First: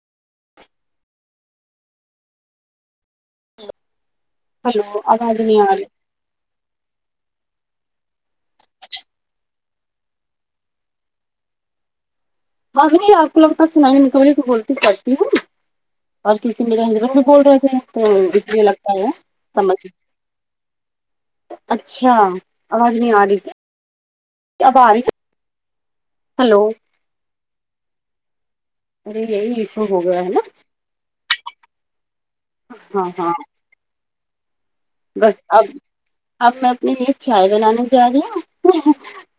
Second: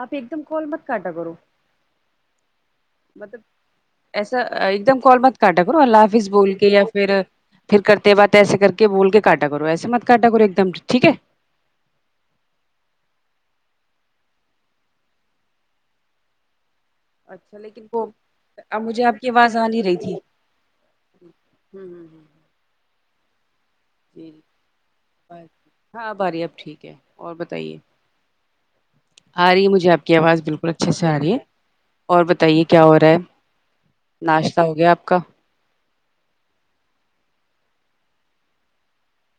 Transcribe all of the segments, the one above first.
آپ ایک دم کال مت کاٹا کرو مطلب ایسا ایک ہلو دم کال مت آواز نہیں کاٹا آ کرو رہی اللہ حافظ بول کے یا پھر پھر کرتے بات ایسے کر کے بول کے کاٹا کرو ایسے مت کاٹا کرو ایک دم ٹھیک ہے [unintelligible] بول اچھا رہے تھے لیکن وہ تو اس لیے اب لگتا مجھے ہے آپ کی آواز آ سمجھ نہیں رہی میں تھی ہوں ہوں ہوں ہاں آواز نہیں آ رہی کیا ہاں اب ہے؟ آرہی ہلو ٹھیک ہے اور بتائیے ارے آ یہی رہی ایشو مجھے ہو آپ کی گیا ہے نا آواز بالکل اچھے سے آ رہی ہے اور بتائیے کیا ہو رہا ہاں ہے ہاں ناشتہ ہو گیا آپ کا بس اب اب میں اپنے لیے چائے بنانے جا رہی ہوں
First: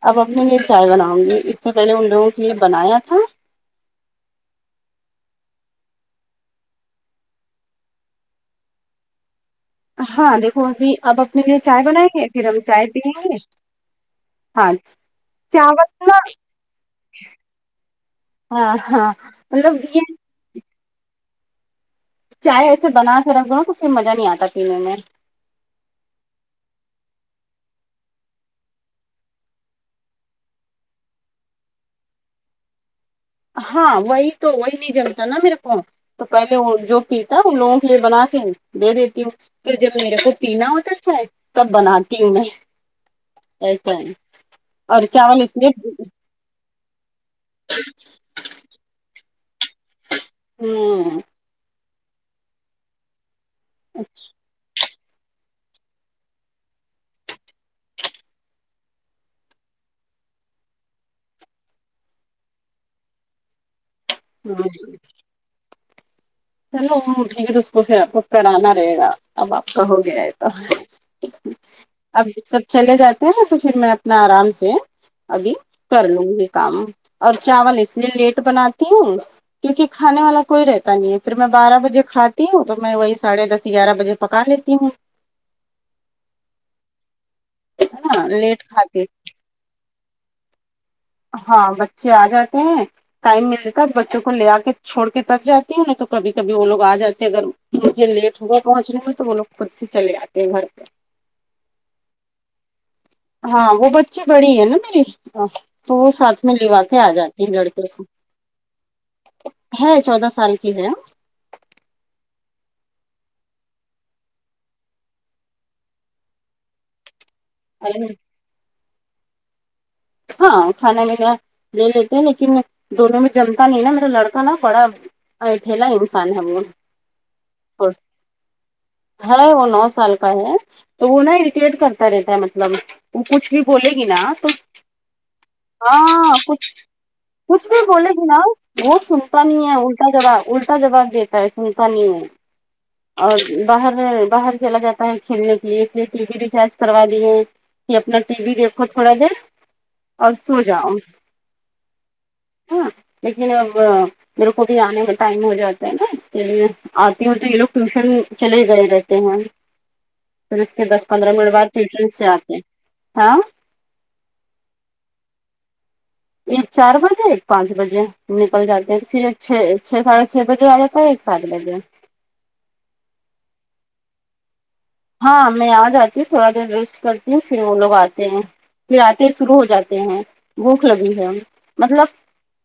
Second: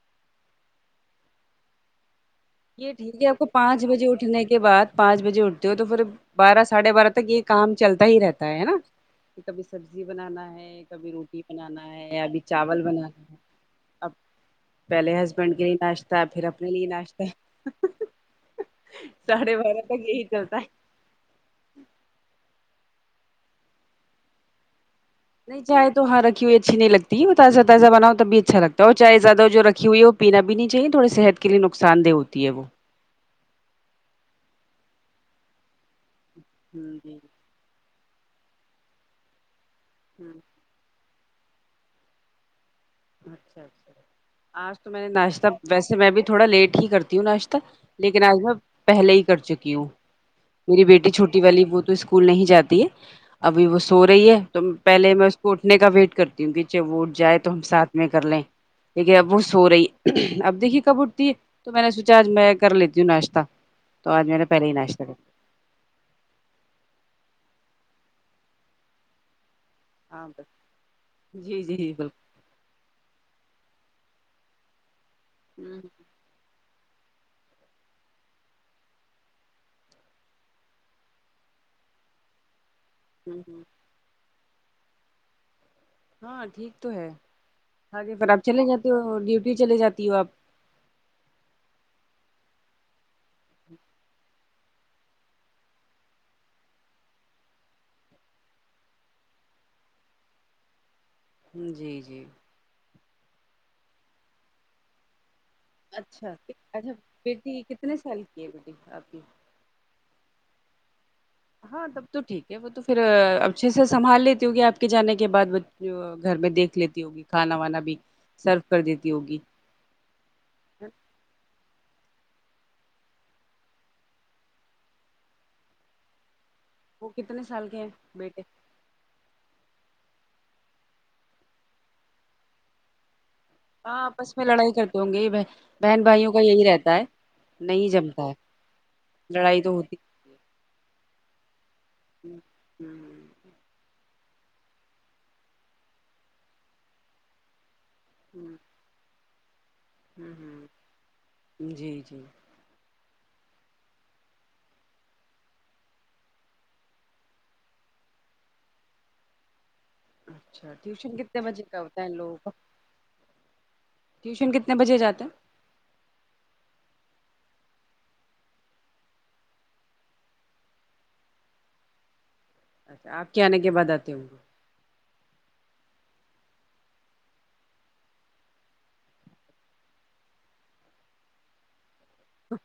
اپ اپنے لیے چائے بناؤں گی اس سے پہلے ان لوگوں کے لیے یہ بنایا تھا ٹھیک ہے آپ کو پانچ بجے اٹھنے کے بعد پانچ بجے اٹھتے ہو تو پھر بارہ ساڑھے بارہ تک یہ کام چلتا ہی رہتا ہے ہے نہ کہ کبھی سبزی ہاں بنانا دیکھو ہے ابھی کبھی اب اپنے روٹی لیے چائے بنانا بنائیں ہے یا گے کبھی پھر ہم چاول چائے پیئیں بنانا گے ہے اب ہاں پہلے ہسبینڈ کے لیے چاول نا ناشته ہے پھر اپنے لیے ناشتہ ہے ہاں ہاں ساڈھے مطلب بارہ تک یہ یہی چلتا ہے چائے ایسے بنا کے رکھ دو نہ تو پھر مزہ نہیں آتا پینے میں نہیں چائے تو ہاں رکھی ہوئی اچھی نہیں لگتی تازہ تازہ بناؤ تبھی اچھا لگتا اور چائے زیادہ جو رکھی ہوئی ہو پینا بھی نہیں چاہیے تھوڑے صحت کے لیے نقصاندہ ہوتی ہے وہ ہاں وہی تو وہی نہیں جمتا نا میرے کو تو پہلے وہ ہوں جو جی پیتا ہوں ان لوگوں کو پھر بنا کے دے دیتی ہوں پہر جب میرے کو پینا ہوتا چائے تب بناتی ہوں میں اچھا ایسا اچھا ہے آج تو میں اور نے چاول ناشتہ اس لیے ویسے میں بھی تھوڑا لیٹ ہی کرتی ہوں ناشتہ لیکن آج میں پہلے ہی کر چکی ہوں میری بیٹی ہوں چھوٹی والی وہ تو اسکول نہیں جاتی ہے ابھی وہ سو رہی ہے تو پہلے میں اس کو اٹھنے کا ویٹ کرتی ہوں کہ جب وہ اٹ جائے تو ہم ساتھ میں کر لیں لیکن اب وہ سو رہی اب دیکھیے کب اٹھتی ہے تو میں نے سوںچا آج میں کر لیتی ہوں ناشتہ تو آج میں نے پہلے ہوں، ہی ناشتہ کرلیا چلو وہ اٹھ گئی ہے تو اس پھر اپکو کرانا رہے گا اب آپ کا ہو گیا ہاں ہے تو جی جی جی بالکل اب سب چلے جاتے ہیں تو پھر میں اپنا آرام سے ابھی ہوں کر لوں گی کام اور چاول اس لیے لیٹ بناتی ہوں کیوںکی کھانے والا کوئی رہتا نہیں ہے پھر میں بارہ بجے کھاتی ہوں تو میں وہی ہوں ساڑھے ہوں دس گیارہ بجے پکا لیتی ہوں ہاں ٹھیک تو ہے ہے آنے نا پر آپ چلے لیٹ جاتے کھاتی ہو ڈیوٹی چلے جاتی ہو آپ ہاں بچے آ جاتے ہیں ٹائم ملتا ہے بچوں کو لے آ کے چھوڑ کے تب جاتی ہوں ن تو کبھی کبھی وہ لوگ آ جاتے ہیں اگر مجھے لیٹ ہو گا پہنچنے میں تو وہ لوگ خود سے چلے آتے ہے گھر پہ جی جی ہاں وہ بچی بڑی ہے نا میری تو وہ اچھا ساتھ میں لوا اچھا کے آ جاتی ہے بیٹی لڑکے کتنی سے سال کی ہے بیٹی آپ کی ہے چودہ سال کی ہے ہاں تب تو ٹھیک ہے وہ تو پھر اچھے سے سنبھال لیتی ہوگی آپ کے جانے کے بعد گھر میں دیکھ لیتی ہوگی کھانا وانا بھی سرو کر دیتی ہوگی ہاں کھانا بینا لے لیتے ہیں لیکن دونوں میں جمتا نہیں ہے نا میرا لڑکا نا بڑا اٹھلا انسان ہے وہ وہ کتنے سال کے ہیں بیٹے ہے وہ نو سال کا ہے تو وہ نا اریٹیٹ کرتا رہتا ہے مطلب وہ کچھ بھی بولے گی نا تو کہونگی بہن بھائیوں ہاں کا یہی کچھ رہتا ہے کچھ بھی نہیں بولے گی جمتا ہے نا وہ سنتا لڑائی نہیں تو ہے ہوتی الٹا جواب الٹا جواب دیتا ہے سنتا نہیں ہے ہم اور باہر باہر چلا جاتا ہے کھیلنے کے لیے اس لیے ٹی وی ریچارج کروا دیے کہ اپنا ٹی وی دیکھو تھوڑا دیر ھمم اور سو جاؤ ھمم جی جی ہاں لیکن اب میرے پاتی آنے کا ٹائم ہو جاتا ہے نا اس کے لیے آتی ہوں تو یہ لوگ ٹیوشن چلے ہی گئے رہتے ہیں پھر اس اچھا کے دس ٹیوشن پندرہ کتنے منٹ بجے بعد کا ہوتا ہے ٹیوشن ان سے لوگوں کا آتے ہاں ٹیوشن کتنے بجے جاتے ہے ایک چار بجے ایک پانچ بجے نکل جاتے ہیں پھر چھ چھ ساڑھے چھ بجے آ جاتے تو ایک سات بجے اچھا آپ کے آنے کے بعد آتے ہونگے ہاں میں آ جاتی ہوں تھوڑا دیر ریسٹ کرتی ہوں پھر وہ لوگ آتے ہیں پھر آتے شروع ہو جاتے ہیں بھوک لگی ہے مطلب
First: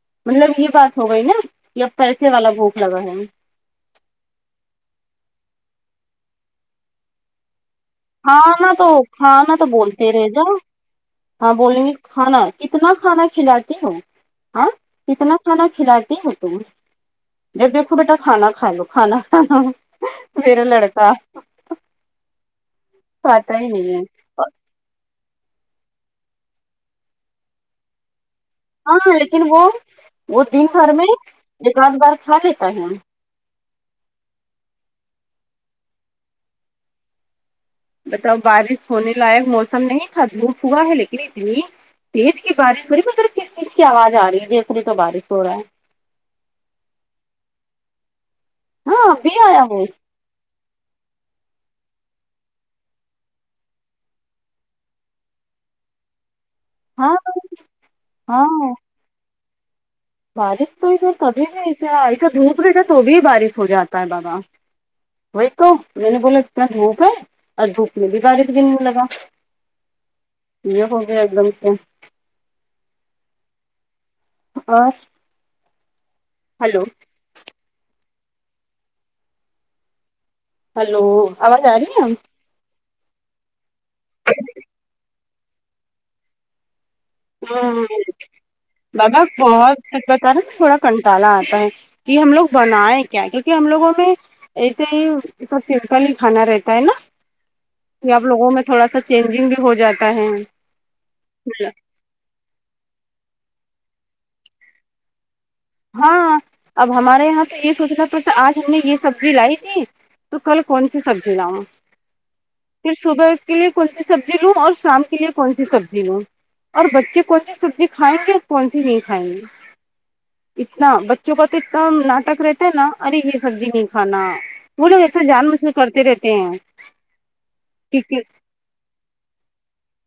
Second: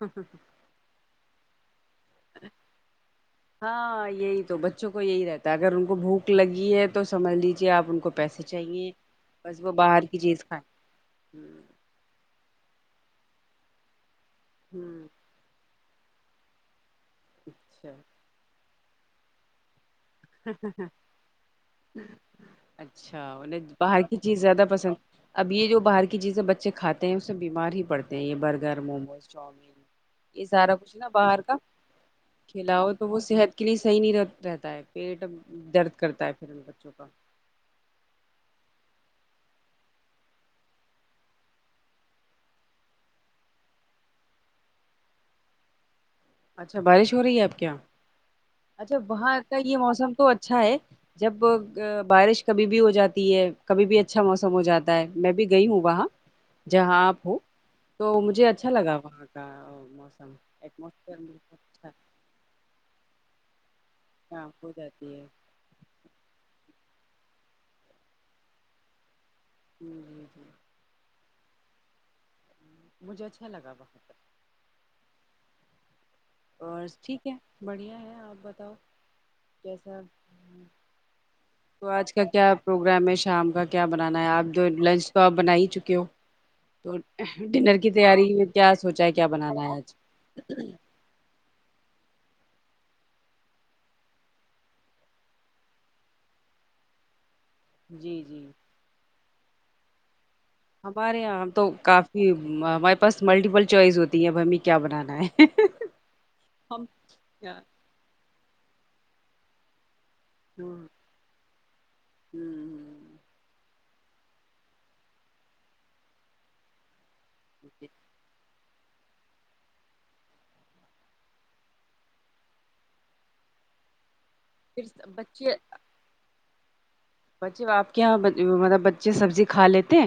گے مطلب یہ بات ہو گئی نا کہ اب پیسے والا بھوک لگا ہے ہاں یہی تو بچوں کو یہی رہتا ہے اگر ان کو بھوک لگی ہے تو سمجھ لیجیے آپ ان کو پیسے کھانا دو چاہیے کھانا دو نا بس تو وہ باہر بولتے کی رہے چیز جاو کھائیں ہاں بولیں گے کھانا کتنا کھانا کھلاتی ہو ہاں ہوں کتنا کھانا کھلاتی ہو تم دیکھو بیٹا اچھا کھانا کھالو کھانا کھالو اچھا کھاتا انیں ہی نہیں ہے باہر کی جیز زیادہ پسند اب یہ جو باہر کی چیزیں بچے کھاتے ہیں اس میں بیمار ہی پڑتے ہیں یہ بر گر ہاں موموز لیکن وہ چاؤمین وہ یہ دن سارا بھر کچھ میں نا باہر کا ایک آدھ بار کھا لیتا ہے کھلاو تو وہ صحت کے لیے صحیح نہیں رہتا ہے پیٹ درد کرتا ہے پھر ان بچوں کا بتاؤ بارش ہونے لائق موسم نہیں تھا دھوپ ہوا ہے لیکن اتنی تیج کی بارش ہو رہی مطلب کس چیز کی آواز آ رہی ہے دیکھ رہے تو بارش ہو رہا ہے اچھا بارش ہو رہی ہے آپ کے یہاں اچھا ہاں ابھی وہاں کا آیا یہ وہ موسم تو اچھا ہے جب بارش کبھی بھی ہو جاتی ہے کبھی بھی اچھا موسم ہو جاتا ہے میں بھی گئی ہوں وہاں جہاں ہاں آپ ہو تو مجھے اچھا ہاں لگا وہاں کا موسم بارش تو ادھر ایٹموسفیئر کبھی بہت نہیں ایسے اچھا ایسے دھوپ رہتے تو بھی بارش ہو جاتی شام ہو جاتی ہے [unintelligible] تو میں نے بولا اتنا دھوپ ہے اور دھوپ میں بھی بارش گرنے لگا جی جی جی یہ ہو گے ایک دم سے مجھے اچھا لگا اور اور ہلو ٹھیک ہے بڑھیا ہے آپ بتاؤ کیسا ہلو آواز آ تو رہی ہے آج کا کیا پروگرام ہے شام کا کیا بنانا ہے آپ جو لنچ تو بنا ہی چکے ہو تو ڈنر ہاں کی تیاری میں کیا سوچا ہے کیا بنانا ہے آج مٹالا آتا ہے کہ ہم لوگ بنیں کیا کیونکہ ہم لوگوں میں ایسے ہی سب سمپل ہی کھانا رہتا ہے نا کہ جی آپ جی لوگوں میں تھوڑا سا چینجنگ بھی ہو جاتا ہے ہمارے یہاں ہم تو کافی ہمارے پاس ملٹیپل چوائز ہوتی ہے اب ہمیں کیا بنانا ہے ہاں ہم اب ہمارے یہاں کیا تو یہ سوچ رہا تھا تو آج ہم نے یہ سبزی لائی تھی تو کل ہوں کون سی سبزی لاؤں پھر ہوں صبح کے لیے کون سی سبزی لوں اور شام کے لیے کون سی سبزی لوں اور بچے کون سی سبزی کھائیں گے اور کون سی نہیں کھائیں گے اتنا بچوں کا تو اتنا ناٹک رہتا ہے نا ارے یہ سبزی نہیں کھانا پھر وہ لوگ ایسا جان بچے بوجھ کے کرتے رہتے ہیں بچے آپ کے یہاں کیونکہ مطلب بچے سبزی کھا لیتے ہے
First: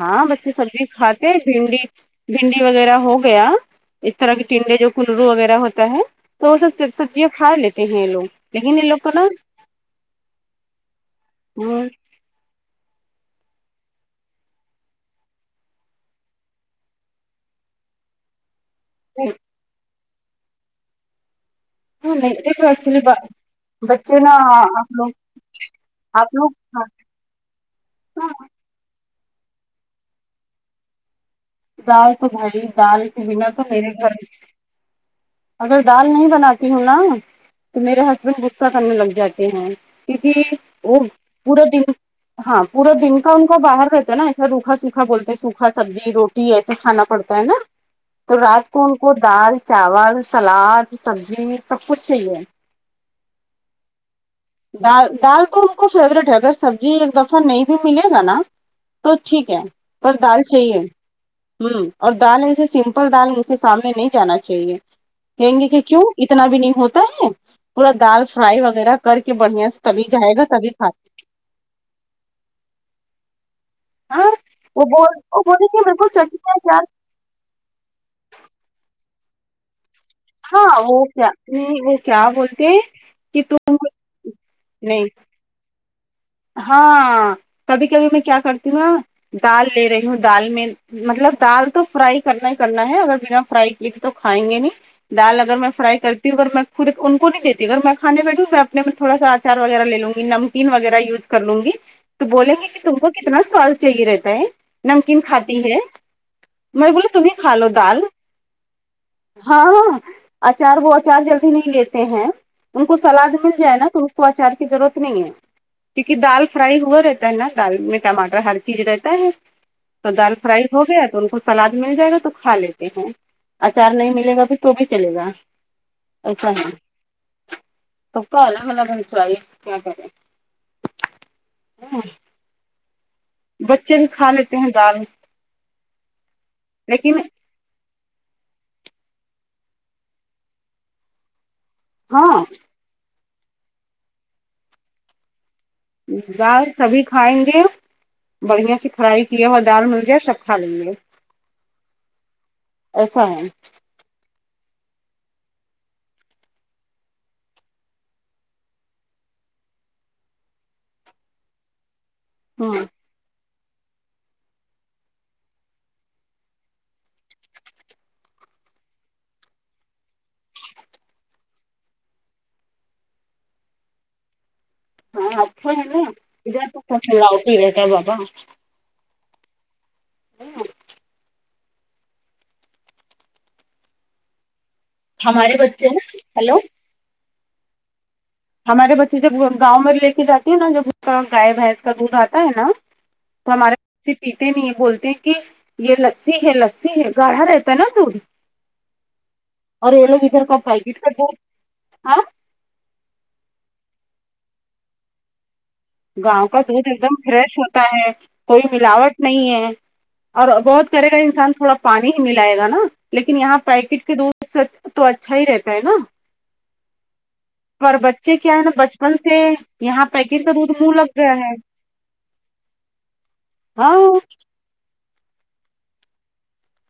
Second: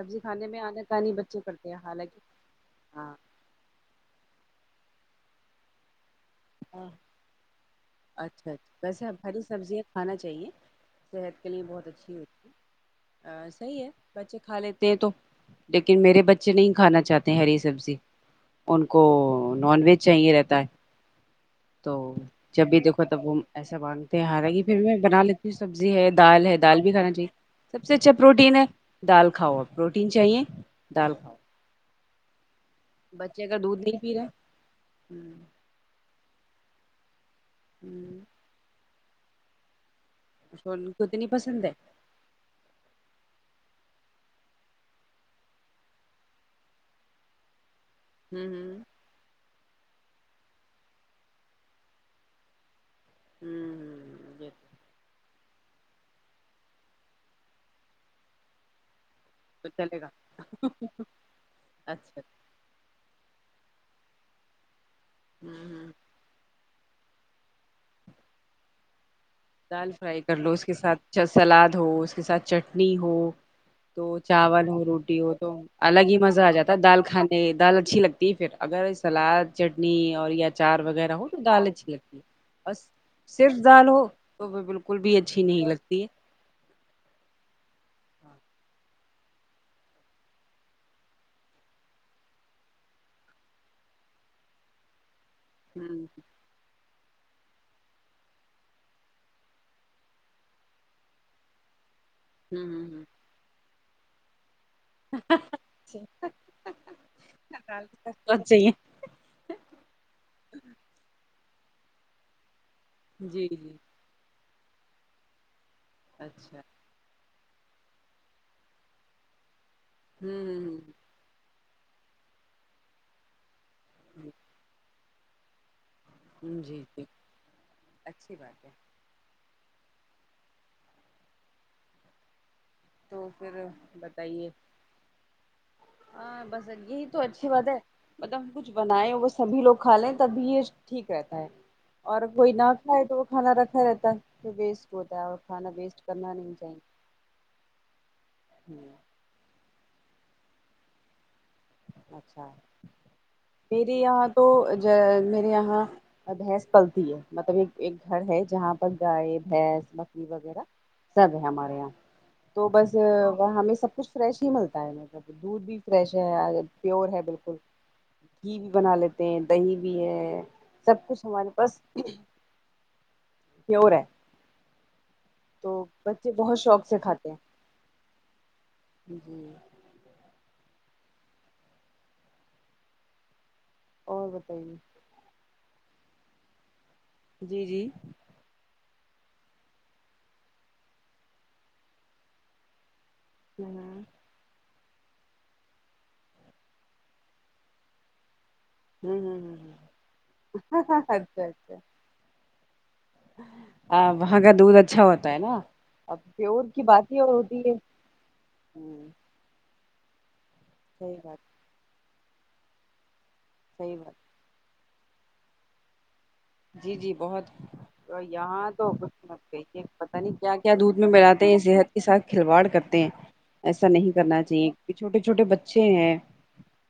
ہاں بچے سبزی کھاتے بھنڈی حالانکہ بھنڈی وغیرہ ہاں ہو گیا اس طرح کے ٹنڈے جو کنرو وغیرہ ہوتا ہے تو وہ سب ہاں سبزیاں کھا لیتے ہیں یہ لوگ اچھا لیکن ان اچھا لوگ ویسے کو نا ہری سبزیاں کھانا چاہیے صحت کے لیے بہت اچھی ہوتی صحیح ہے بچے کھا لیتے ہیں تو لیکن میرے بچے نہیں کھانا چاہتے ہری سبزی ان کو نون ویج چاہیے رہتا ہے تو نہیں جب بھی ایکچولی دیکھو تب وہ ایسا بانتے بچے ہیں نا حالکہ پھر آپ میں لوگ بنا لیتی ہوں سبزی زی ہے آپ دال لوگ ہے دال بھی کھانا چاہیے سب سے اچھا ہاں پروٹین ہے دال کھاؤ اور پروٹین چاہیے دال کھاؤ دال تو بھائی دال کے بنا تو میرے گھر ہوں اگر دال نہیں بناتی ہوں نا تو میرے ہوں ہسبینڈ غصہ کرنے لگ جاتے ہیں کیو کی ان وہ کو اتنی پورا پسند ہے دن ہاں پورا دن کا ان کا باہر رہتا ہے نا ایسا روکھا سوکھا بولتے ہیں سوکھا سبزی روٹی ایسے کھانا پڑتا ہے نا تو رات ہوں کو ان کو دال چاول سلاد سبزی سب کچھ چاہیے ہوں یہ ڈال ڈال تو فیوریٹ ہے اگر سبزی ایک دفہ نہیں بھی ملے گا نا تو ٹھیک ہے تو چلے گا پر دال چاہیے ہ اور اچھا دال ایسے س سپل دال ان کے سامنے نہیں جانا چاہیے کہیں گے کہ کیوں اتنا بھی نہیں ہوتا ہے پورا دال فرائی وغیرہ کر کے بڑھیا سے تبھی جائے گا تبھی کھاتا اچھا سلاد ہو اس کے ساتھ چٹنی ہو تو ہاں چاول ہو وہ بول روٹی ہو وہ تو بولے کہ الگ بالکل ہی چٹنی مزہ آ جاتا ہے اچار دال کھانے دال اچھی لگتی ہے پھر اگر سلاد چٹنی اور یا اچار ہاں وہ وغیرہ ہو کیا تو دال اچھی وہ لگتی ہے کیا بولتے ہیں بس کہ صرف تم دال ہو تو وہ بالکل نہیں بھی اچھی نہیں لگتی ہے ہاں کبھی کبھی میں کیا کرتی ہوں نہ دال لے رہی ہوں دال میں مطلب دال تو فرائی کرنا ہی کرنا ہے اگر بنا فرائی کیے تھے تو کھائیں گے نہیں دال ا اگر میں فرائی کرتی ہوں گھر میں ا ان کو نہیں دیتی اگر میں کھانے بیٹھوں میں اپنے میں تھوا اچار وغیرہ لے لوںی نمکین وغیرہ یوز کر لوں گی تو بولیں ہوں گے کہ تم ہوں کو کتنا سواد چاہیے رہتا ہے نمکین کھاتی ہے میں بولا تمیں کھا اچھا لو کے دال ساتھ سواد چاہیے ہاں ہاں اچار وہ اچار جلدی نہیں لیتے ہیں ان کو سلاد جی مل جائے جی نا تو ان کو آچار کی ضرورت نہیں ہے کیونکہ دال اچھا فرائی ہوا رہتا ہے نا دال میں ٹماٹر ہر چیز رہتا ہے تو دال ہوں فرائی ہو ہوں گیا تو ان کو سلاد مل جائے گا تو کھا لیتے ہیں اچار نہیں ملے گا بھی تو بھی چلے گا ایسا ہوں ہے جی جی سب اچھی کا بات الگ الگ ہے چوائس کیا کر رہے تھے ہاں تو پھر بچے بھی کھا بتائیے لیتے ہیں دال ہاں بس یہی لیکن تواچھا اچھی بات ہے مطلب ہم کچھ بنائیں وہ سبھی لوگ کھا لیں تب بھی یہ ٹھیک رہتا ہے اور ہاں کوئی نہ کھائے تو وہ کھانا رکھا رہتا ہے تو ویسٹ ہوتا ہے اور کھانا ویسٹ کرنا نہیں دال چاہیے سبھی کھائیں گے بڑھیا سے فرائی یہاں دال مل جائے سب کھا لیں گے اچھا ایسا ہے میرے یہاں تو جوہے میرے یہاں اور بھینس پلتی ہے مطلب ایک ایک گھر ہے جہاں پر گائے بھینس بکری وغیرہ سب ہے ہمارے یہاں تو ہاں بس وہ ہمیں سب کچھ فریش ہی ملتا ہے دودھ بھی فریش ہے پیور ہے بالکل گھی بھی بنا لیتے ہیں دہی بھی ہے سب کچھ ہمارے پاس پیور ہیں ہاں تو بچے بہت شوق سے کھاتے ہیں پی لیتے ہے بابا بلکل اور بتائیے ہمارے بچے ہیں نہ ہیلو جی جی ہمارے بچے جب گاؤں میں لے کے جاتی ہے نا جب اسکا گائے بھینس کا دودھ آتا ہے نا ہوں ہمارےبچے پیتے نہیں ہے بولتے ہیں کہ یہ لسی ہے لسی ہے گاڑھا رہتا ہے نا دودھ ہوں ہوں ہوں ہوں اور یہ لوگ ادھر کا پیکٹ کا دودھ اچھا اچھا ہاں آ وہاں کا دودھ اچھا ہوتا ہے نا اب گاؤں کا پیور کی دودھ ایک بات دم ہی اور فریش ہوتی ہوتا ہے کوئی ہوں ملاوٹ نہیں ہے اور بہت کرے گا صحیح بات انسان تھوڑا پانی ہی ملائے گا نا لیکن یہاں صحیح پیکٹ کے بات دودھ سے تو اچھا ہی رہتا ہے نا جی جی بہت پر بچے کیا ہے نا یہاں تو بچپن کچھ سے مت کہیے یہاں پتا نہیں پیکٹ کا کیا کیا منہ دودھ میں لگ گیا ملاتے ہے ہیں صحت کے ساتھ کھلواڑ کرتے ہیں ایسا ہاں نہیں کرنا کہ چھوٹے چھوٹے بچے ہیں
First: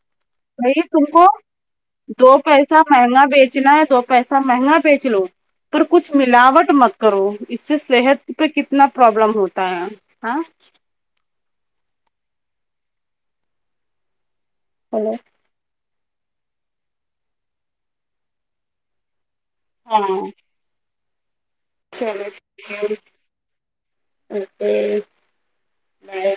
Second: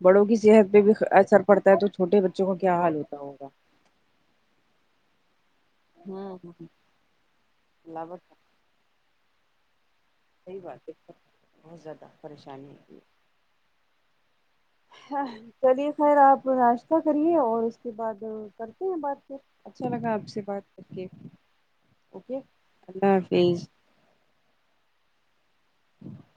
بڑوں کی صحت پہ نہیں بھی تم کو اثر پڑتا ہے تو چھوٹے دو بچوں کا کیا پیسہ حال ہوتا مہنگا ہوگا بیچنا ہے دو پیسہ مہنگا بیچ لو پر کچھ ہوں ہوں ملاوٹ مت کرو اس سے ملاوٹ صحت پہ کت نا پرابلم ہوتا ہے ہاں واقع میں بہت زیادہ پریشانی ہے ہلو چلیے خیر آپ ناشتہ کریے اور اس کے بعد کرتے ہیں بات پھر اچھا لگا ہاں آپ سے بات کر کے اوکے چلو اللہ حافظ اوکے بائے